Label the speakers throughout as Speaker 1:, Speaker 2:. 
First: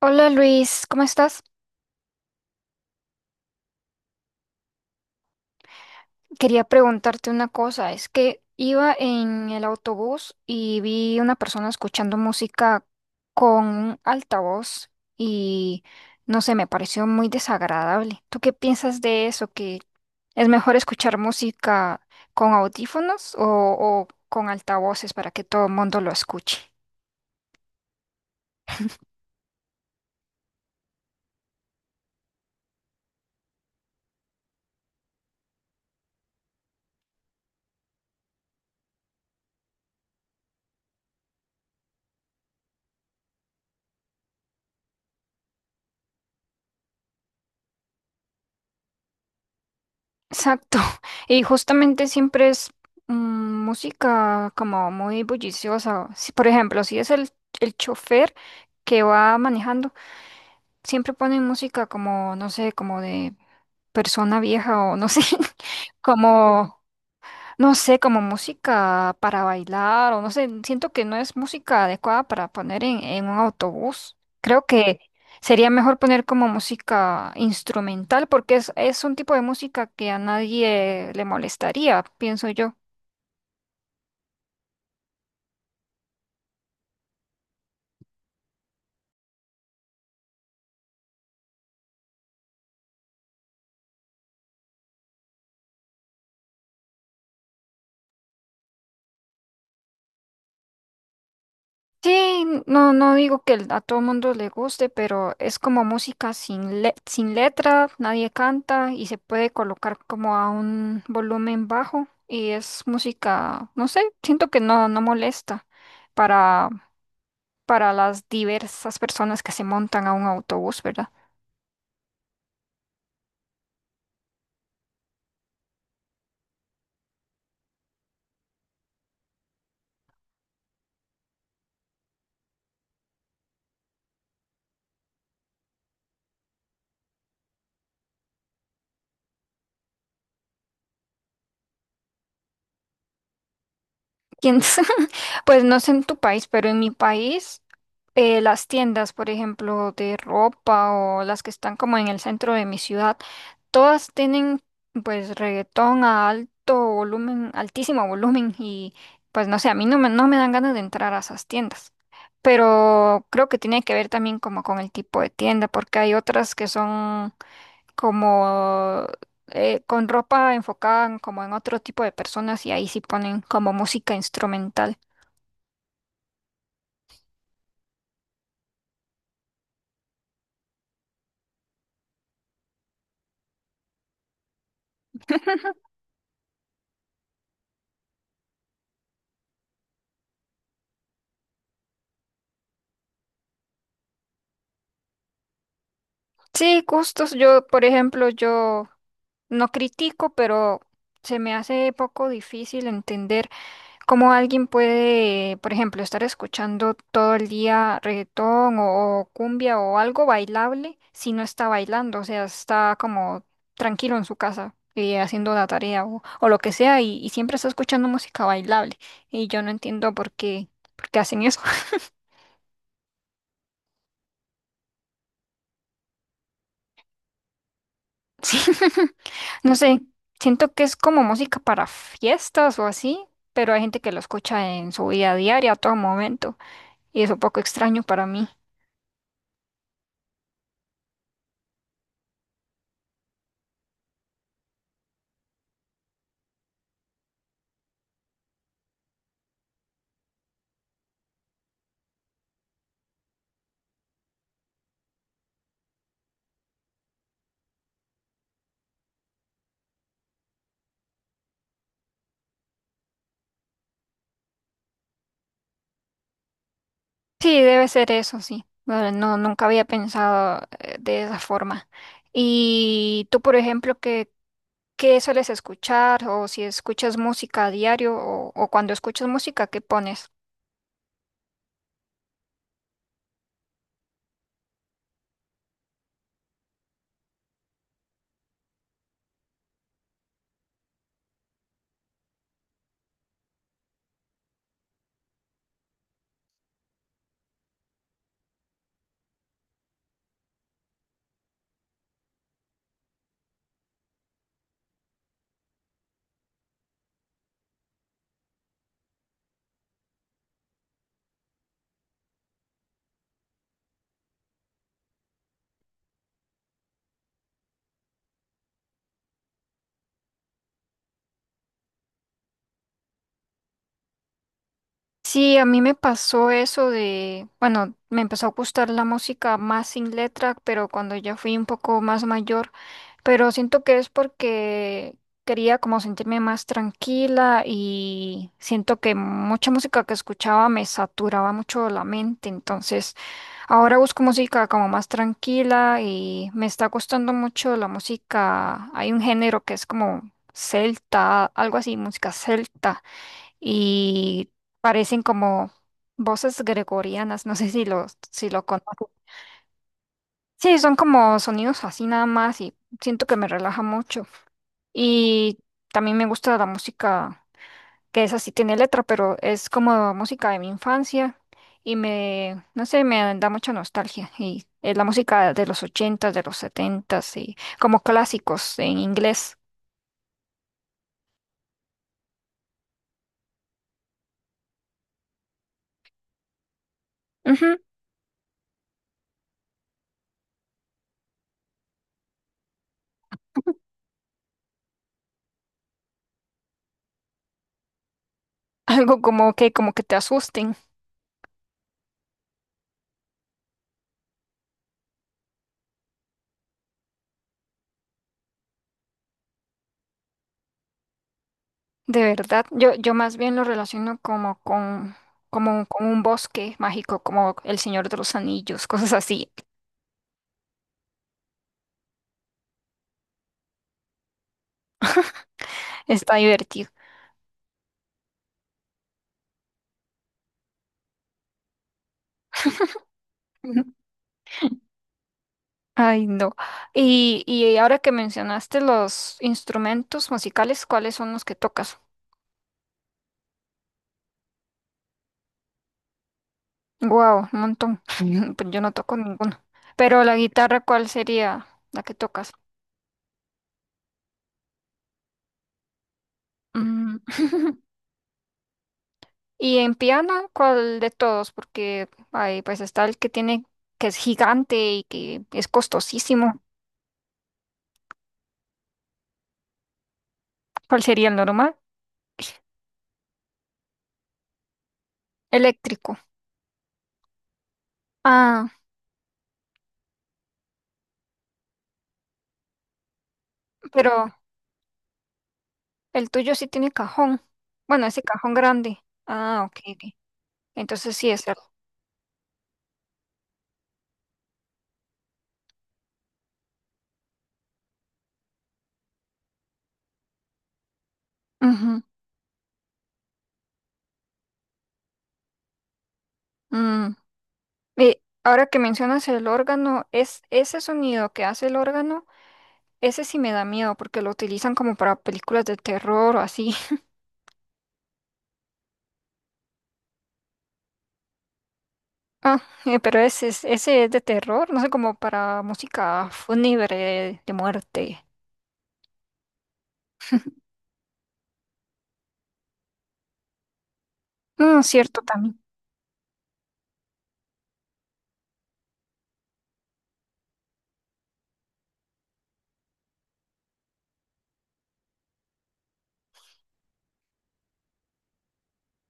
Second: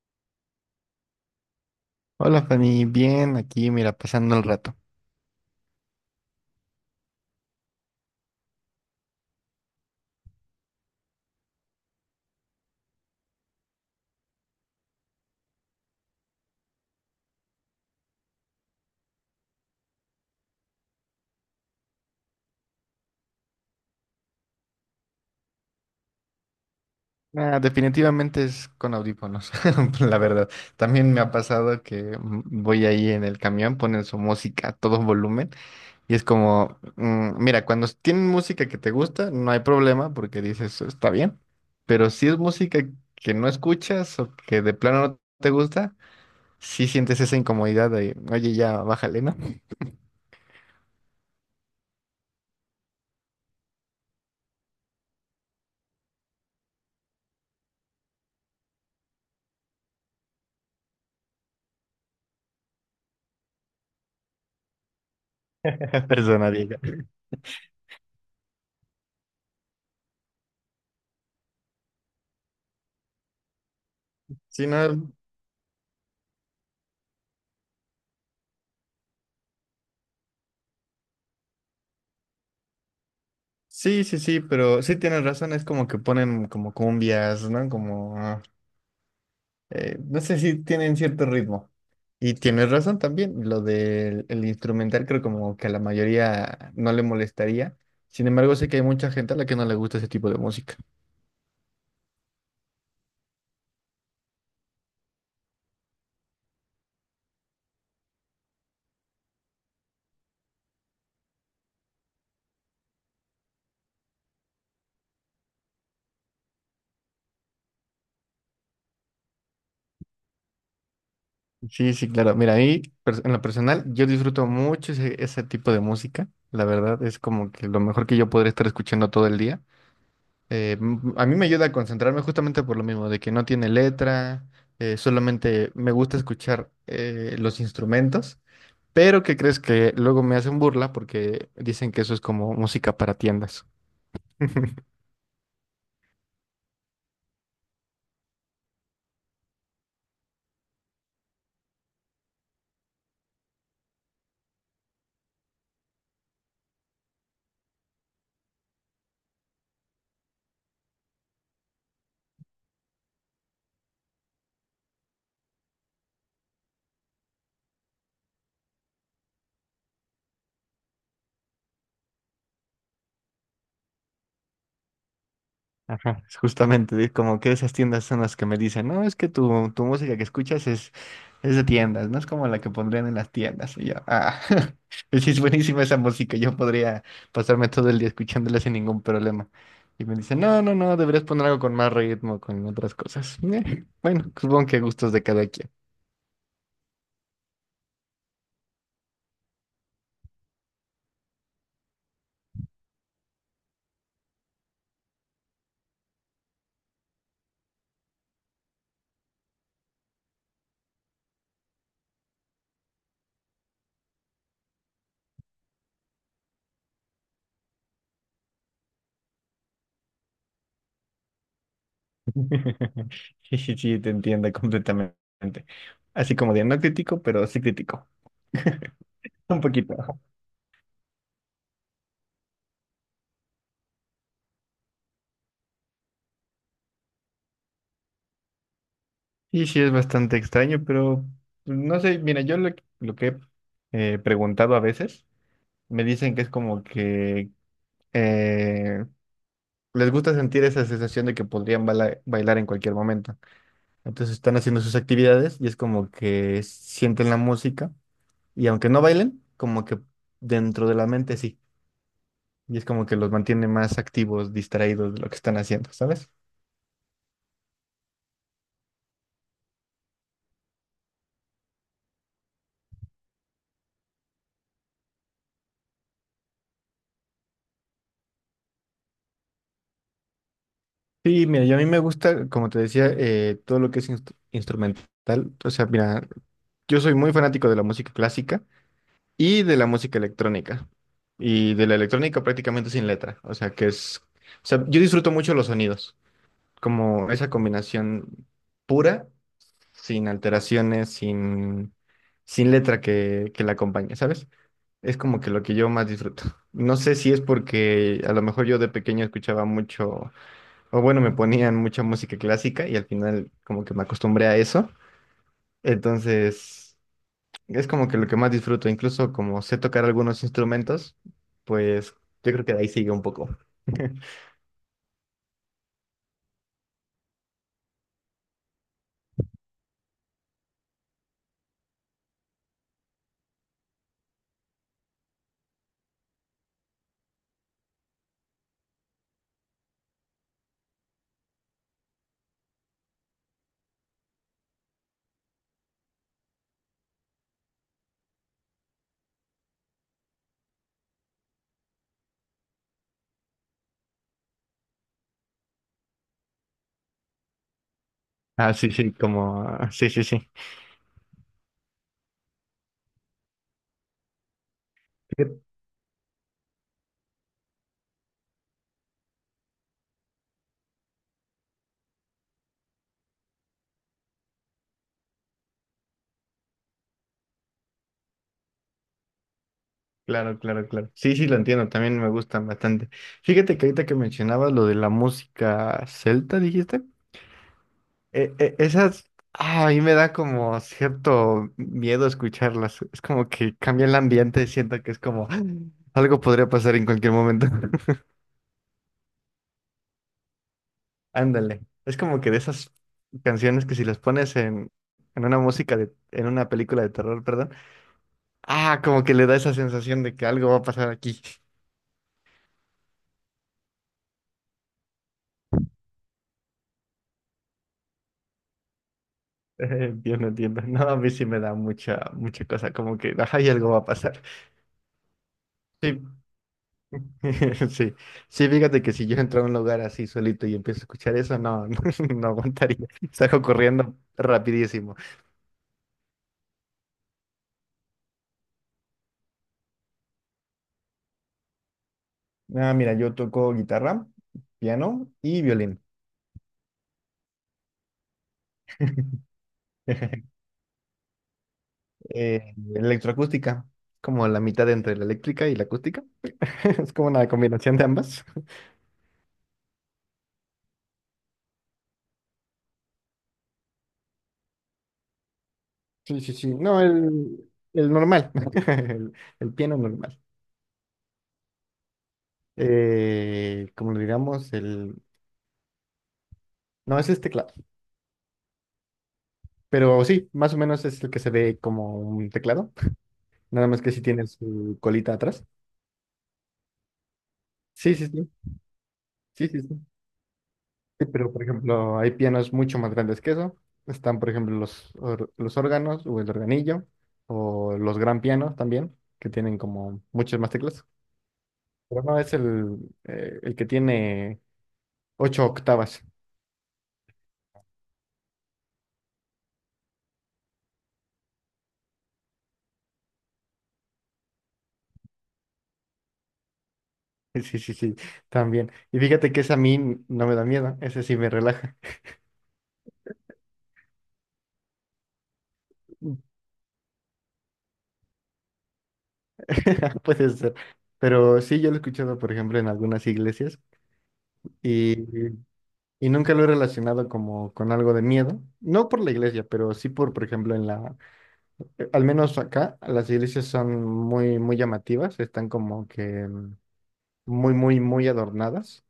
Speaker 1: Hola Luis, ¿cómo estás?
Speaker 2: Hola Fanny, bien, aquí mira, pasando el rato.
Speaker 1: Quería preguntarte una cosa. Es que iba en el autobús y vi una persona escuchando música con un altavoz y no sé, me pareció muy desagradable. ¿Tú qué piensas de eso? ¿Que es mejor escuchar música con audífonos o con altavoces para que todo el mundo lo escuche?
Speaker 2: Ah, definitivamente es con audífonos, la verdad. También me ha pasado que voy ahí en el camión, ponen su música a todo volumen y es como, mira, cuando tienen música que te gusta, no hay problema porque dices, está bien, pero si es música que no escuchas o que de plano no te gusta, sí sientes esa incomodidad de, oye, ya, bájale, ¿no?
Speaker 1: Exacto. Y justamente siempre es mm, música como muy bulliciosa. Si, por ejemplo, si es el chofer que va manejando, siempre ponen música como, no sé, como de persona vieja o no sé,
Speaker 2: Persona diga.
Speaker 1: como, no sé, como música para bailar o no sé, siento que no es música adecuada para poner en un autobús. Creo
Speaker 2: Sí,
Speaker 1: que
Speaker 2: no.
Speaker 1: sería mejor poner como música instrumental porque es un tipo de música que a nadie le molestaría, pienso yo.
Speaker 2: Sí, sí, sí, pero sí tienes razón, es como que ponen como cumbias, ¿no? Como, no sé si tienen cierto ritmo. Y tienes razón también, lo del el instrumental creo como que a la mayoría no le molestaría. Sin embargo, sé que hay mucha gente a la que no le gusta ese tipo de música.
Speaker 1: Sí, no, no digo que a todo mundo le guste, pero es como música sin letra, nadie canta y se puede colocar como a un volumen bajo y es música, no sé, siento que no molesta para, para las diversas personas que se montan a un autobús, ¿verdad?
Speaker 2: Sí, sí, claro. Mira, en lo personal yo disfruto mucho ese tipo de música. La verdad es como que lo mejor que yo podría estar escuchando todo el día. A mí me ayuda a concentrarme justamente por lo mismo, de que no tiene letra, solamente me gusta escuchar los instrumentos, pero ¿qué crees que luego me hacen burla porque dicen que eso es como música para tiendas?
Speaker 1: ¿Quién s- Pues no sé en tu país, pero en mi país las tiendas, por ejemplo, de ropa o las que están como en el centro de mi ciudad, todas tienen pues reggaetón a alto volumen, altísimo volumen y pues no sé, a mí no me dan ganas de entrar a esas tiendas. Pero creo que tiene que ver también como con el tipo de tienda, porque hay otras que son como con ropa como en otro tipo de personas y ahí sí ponen como música instrumental.
Speaker 2: Ajá, es justamente, es como que esas tiendas son las que me dicen, no, es que tu música que escuchas es de tiendas, no es como la que pondrían en las tiendas. Y yo, ah, sí, es buenísima esa música, yo podría pasarme todo el día escuchándola sin ningún problema. Y me dicen, no, no, no, deberías poner algo con más ritmo, con otras cosas. Bueno, supongo que gustos de cada quien.
Speaker 1: Sí, gustos. Yo, por ejemplo, yo no critico, pero se me hace poco difícil entender cómo alguien puede, por ejemplo, estar escuchando todo el día reggaetón o cumbia o algo bailable si no está bailando, o sea, está como tranquilo en su casa y haciendo la tarea o lo que sea y siempre está escuchando música bailable. Y yo no entiendo por qué hacen eso.
Speaker 2: Sí, sí, sí, te entiendo completamente. Así como de, no critico, pero sí critico.
Speaker 1: Sí,
Speaker 2: Un
Speaker 1: no
Speaker 2: poquito.
Speaker 1: sé, siento que es como música para fiestas o así, pero hay gente que lo escucha en su vida diaria a todo momento y es un poco extraño para mí.
Speaker 2: Y sí, es bastante extraño, pero pues, no sé, mira, lo que he preguntado a veces, me dicen que es como que eh, les gusta sentir esa sensación de que podrían bailar en cualquier momento. Entonces están haciendo sus actividades y es como que sienten la música y aunque no bailen, como que dentro de la mente sí. Y es como que los mantiene más activos, distraídos de lo que están haciendo, ¿sabes?
Speaker 1: Sí, debe ser eso, sí. No, no, nunca había pensado de esa forma. Y tú, por ejemplo, ¿qué, qué sueles escuchar o si escuchas música a diario o cuando escuchas música, ¿qué pones?
Speaker 2: Sí, mira, yo a mí me gusta, como te decía, todo lo que es instrumental. O sea, mira, yo soy muy fanático de la música clásica y de la música electrónica. Y de la electrónica prácticamente sin letra. O sea, que es… O sea, yo disfruto mucho los sonidos, como esa combinación pura, sin alteraciones, sin letra que la acompañe, ¿sabes? Es como que lo que yo más disfruto. No sé si es porque a lo mejor yo de pequeño escuchaba mucho, o bueno, me ponían mucha música clásica y al final como que me acostumbré a eso. Entonces… es como que lo que más disfruto, incluso como sé tocar algunos instrumentos, pues yo creo que de ahí sigue un poco.
Speaker 1: Sí, a mí me pasó eso de, bueno, me empezó a gustar la música más sin letra, pero cuando ya fui un poco más mayor, pero siento que es porque quería como sentirme más tranquila y siento que mucha música que escuchaba me saturaba mucho la mente, entonces ahora busco música como más tranquila y me está gustando mucho la música, hay un género que es como celta, algo así, música celta y parecen como voces gregorianas, no sé si lo
Speaker 2: Ah, sí,
Speaker 1: conozco.
Speaker 2: sí, como, sí, sí, sí.
Speaker 1: Sí, son como sonidos así nada más y siento que me relaja mucho. Y
Speaker 2: Fíjate.
Speaker 1: también me gusta la música, que es así, tiene letra, pero es como música de mi infancia y me, no sé, me da mucha nostalgia. Y es la música de los ochentas, de los setentas y como clásicos en inglés.
Speaker 2: Claro, claro, claro. Sí, sí, lo entiendo, también me gustan bastante. Fíjate que ahorita que mencionabas lo de la música celta, dijiste,
Speaker 1: Ujú, ujú.
Speaker 2: esas, ah, a mí me da como cierto miedo escucharlas. Es como que cambia el ambiente, siento que es como "Ah, algo podría pasar en cualquier momento".
Speaker 1: Algo como que te asusten.
Speaker 2: Ándale. Es como que de esas canciones que si las pones en una música de, en una película de terror, perdón, ah, como que le da esa sensación de que algo va a pasar aquí.
Speaker 1: De verdad, yo más bien lo relaciono como con un bosque mágico, como El Señor de los Anillos, cosas así.
Speaker 2: Entiendo, entiendo. No, a mí sí me da mucha, mucha cosa, como que, ajá, y algo va a pasar. Sí,
Speaker 1: Está divertido.
Speaker 2: sí, sí, fíjate que si yo entro a un lugar así solito y empiezo a escuchar eso, no, no, no aguantaría. Salgo
Speaker 1: Ujú.
Speaker 2: corriendo rapidísimo.
Speaker 1: Ay, no. Y ahora que mencionaste los instrumentos musicales, ¿cuáles son los que tocas?
Speaker 2: Ah, mira, yo toco guitarra, piano y violín.
Speaker 1: Wow, un montón. Pues yo no toco ninguno. Pero la guitarra, ¿cuál sería la que tocas?
Speaker 2: Electroacústica, como la mitad entre la eléctrica y la acústica. Es
Speaker 1: Mm.
Speaker 2: como una combinación de ambas.
Speaker 1: Y en piano, ¿cuál de todos? Porque ay, pues está el que tiene, que es gigante y que es
Speaker 2: Sí, sí,
Speaker 1: costosísimo.
Speaker 2: sí. No, el normal, el, el piano normal.
Speaker 1: ¿Cuál sería el normal?
Speaker 2: Como le digamos, el…
Speaker 1: Eléctrico.
Speaker 2: No, ese es teclado,
Speaker 1: Ah,
Speaker 2: pero sí, más o menos es el que se ve como un teclado, nada más que si
Speaker 1: pero
Speaker 2: tiene su colita atrás.
Speaker 1: el tuyo sí tiene cajón. Bueno,
Speaker 2: Sí,
Speaker 1: ese
Speaker 2: sí, sí,
Speaker 1: cajón grande. Ah,
Speaker 2: sí,
Speaker 1: ok.
Speaker 2: sí, sí.
Speaker 1: Ok. Entonces
Speaker 2: Sí,
Speaker 1: sí es
Speaker 2: pero por
Speaker 1: algo.
Speaker 2: ejemplo, hay pianos mucho más grandes que eso. Están, por ejemplo, los órganos o el organillo o los gran pianos también, que tienen como muchas más teclas. Pero no es el que tiene ocho octavas.
Speaker 1: Y ahora que mencionas el órgano, es ese sonido que hace el órgano, ese sí me da miedo porque lo utilizan como para películas de terror o así.
Speaker 2: Sí, sí, sí, también. Y fíjate que ese a mí no me da miedo, ese sí me relaja.
Speaker 1: Ah, pero ese es de terror, no sé, como para música fúnebre de muerte.
Speaker 2: Puede ser. Pero sí, yo lo he escuchado, por ejemplo, en algunas iglesias
Speaker 1: No, cierto también.
Speaker 2: y, y nunca lo he relacionado como con algo de miedo. No por la iglesia, pero sí por ejemplo, en la Al menos acá las iglesias son muy, muy llamativas, están como que muy, muy, muy adornadas.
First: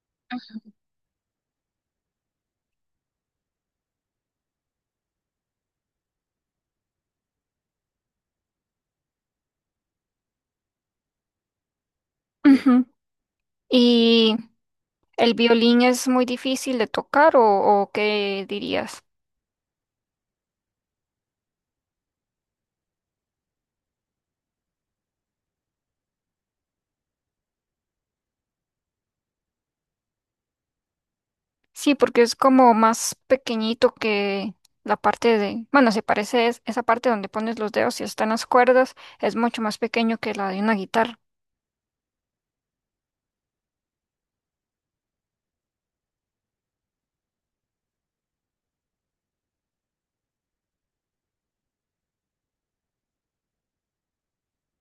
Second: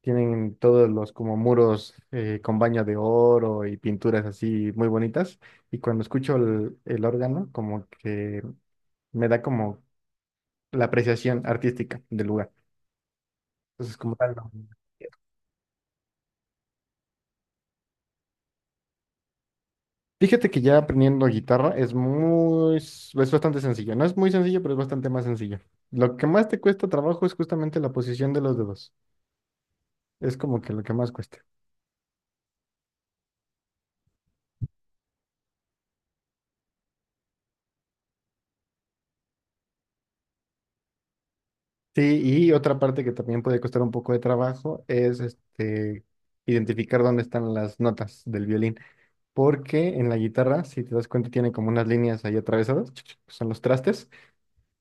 Speaker 2: Tienen todos los como muros con baño de oro y pinturas así muy bonitas. Y cuando escucho el órgano, como que me da como la apreciación artística del lugar.
Speaker 1: Ujú.
Speaker 2: Entonces, como tal,
Speaker 1: Y
Speaker 2: no.
Speaker 1: ¿el violín es muy difícil de tocar o qué dirías?
Speaker 2: Fíjate que ya aprendiendo guitarra es muy, es bastante sencillo. No es muy sencillo, pero es bastante más sencillo. Lo que más te cuesta trabajo es justamente la posición de los dedos. Es como que lo que más cuesta.
Speaker 1: Sí, porque es como más pequeñito que la parte de, bueno, se parece esa parte donde pones los dedos y están las cuerdas, es mucho más pequeño que la de una guitarra.
Speaker 2: Sí, y otra parte que también puede costar un poco de trabajo es este, identificar dónde están las notas del violín, porque en la guitarra, si te das cuenta, tiene como unas líneas ahí atravesadas, son los trastes,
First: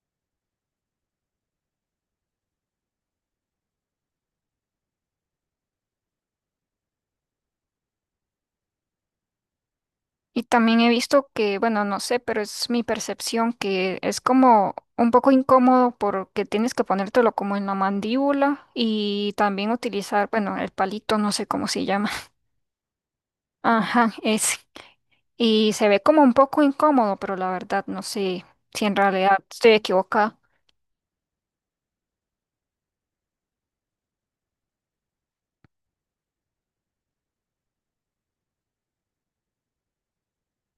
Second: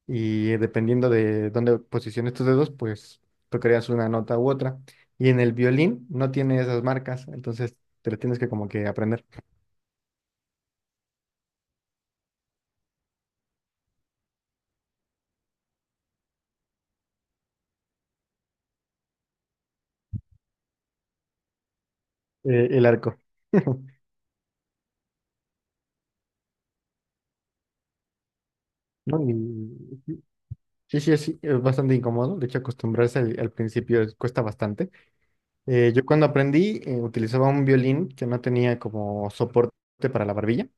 Speaker 2: y dependiendo de dónde posiciones tus dedos, pues tocarías una nota u otra. Y en el violín no tiene esas marcas, entonces te lo tienes que como que aprender.
Speaker 1: Y también he visto que, bueno, no sé, pero es mi percepción que es como un poco incómodo porque tienes que ponértelo como en la mandíbula y también utilizar, bueno, el palito, no sé cómo se llama.
Speaker 2: El arco.
Speaker 1: Ajá, es Y se ve como un poco incómodo, pero la verdad no sé si en
Speaker 2: ¿No?
Speaker 1: realidad estoy
Speaker 2: Y…
Speaker 1: equivocada.
Speaker 2: sí, sí, es bastante incómodo, de hecho acostumbrarse al principio cuesta bastante. Yo cuando aprendí utilizaba un violín que no tenía como soporte para la barbilla.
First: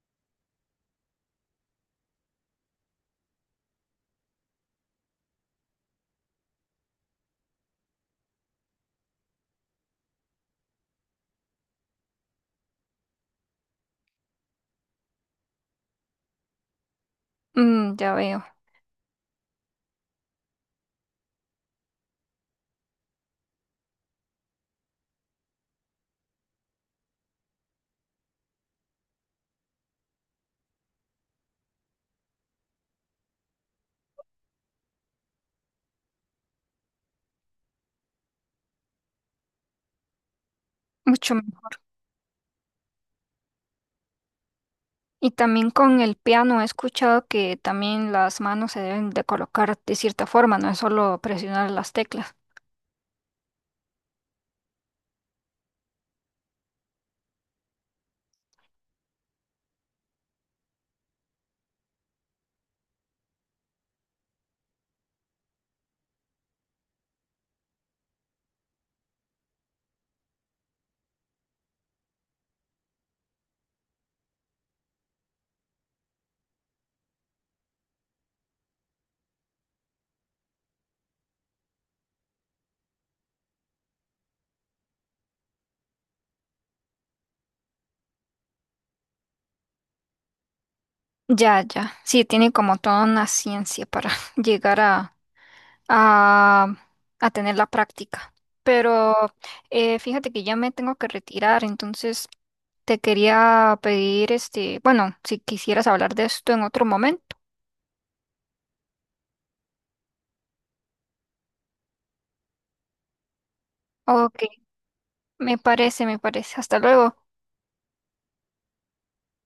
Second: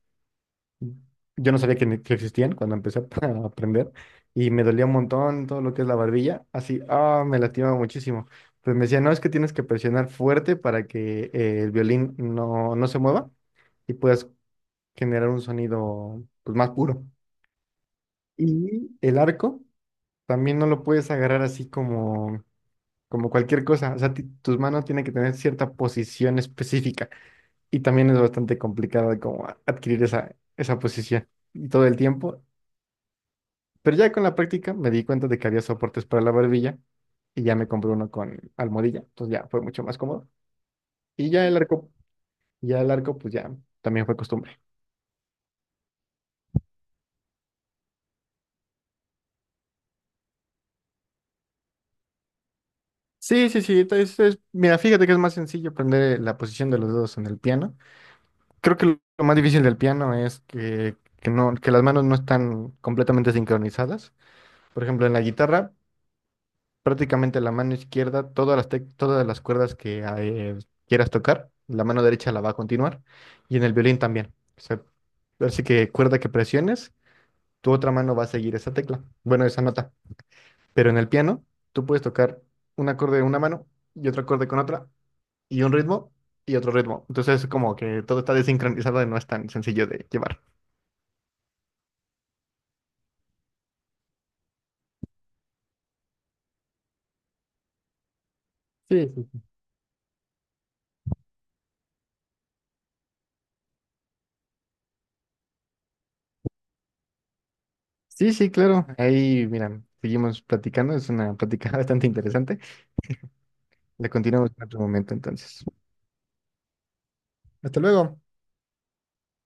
Speaker 2: Yo no sabía que, que existían cuando empecé a aprender y me dolía un montón todo lo que es la barbilla. Así, ah, me lastimaba muchísimo. Pues me decía, no, es que tienes que presionar fuerte para que el violín no, no se mueva y puedas generar un sonido pues, más puro.
Speaker 1: Mm, ya veo,
Speaker 2: Y el arco también no lo puedes agarrar así como, como cualquier cosa. O sea, tus manos tienen que tener cierta posición específica. Y también es bastante complicado de como adquirir esa posición y todo el tiempo. Pero ya con la práctica me di cuenta de que había soportes para la barbilla y ya me compré uno con almohadilla. Entonces ya fue mucho más cómodo. Y
Speaker 1: mucho mejor.
Speaker 2: ya el arco, pues ya también fue costumbre.
Speaker 1: Y también con el piano he escuchado que también las manos se deben de colocar de cierta forma, no es solo presionar las teclas.
Speaker 2: Sí, sí, sí. Mira, fíjate que es más sencillo aprender la posición de los dedos en el piano. Creo que lo más difícil del piano es que no, que las manos no están completamente sincronizadas. Por ejemplo, en la guitarra, prácticamente la mano izquierda, todas las, todas las cuerdas que quieras tocar, la mano derecha la va a continuar y en el violín también. O sea, así que cuerda que presiones, tu otra mano va a seguir esa tecla, bueno, esa nota. Pero en el piano, tú puedes tocar un acorde de una mano y otro acorde con otra y un ritmo y otro ritmo. Entonces, como que todo está desincronizado y no es tan sencillo de llevar.
Speaker 1: Ya, ya. Sí, tiene como toda una ciencia para llegar a, a tener la práctica.
Speaker 2: Sí,
Speaker 1: Pero
Speaker 2: sí, sí.
Speaker 1: fíjate que ya me tengo que retirar, entonces te quería pedir, este, bueno, si quisieras hablar de esto en otro momento.
Speaker 2: Sí, sí, claro. Ahí, miran, seguimos platicando. Es una plática bastante interesante. La
Speaker 1: Ok,
Speaker 2: continuamos en otro momento,
Speaker 1: me
Speaker 2: entonces.
Speaker 1: parece, me parece. Hasta luego.
Speaker 2: Hasta luego.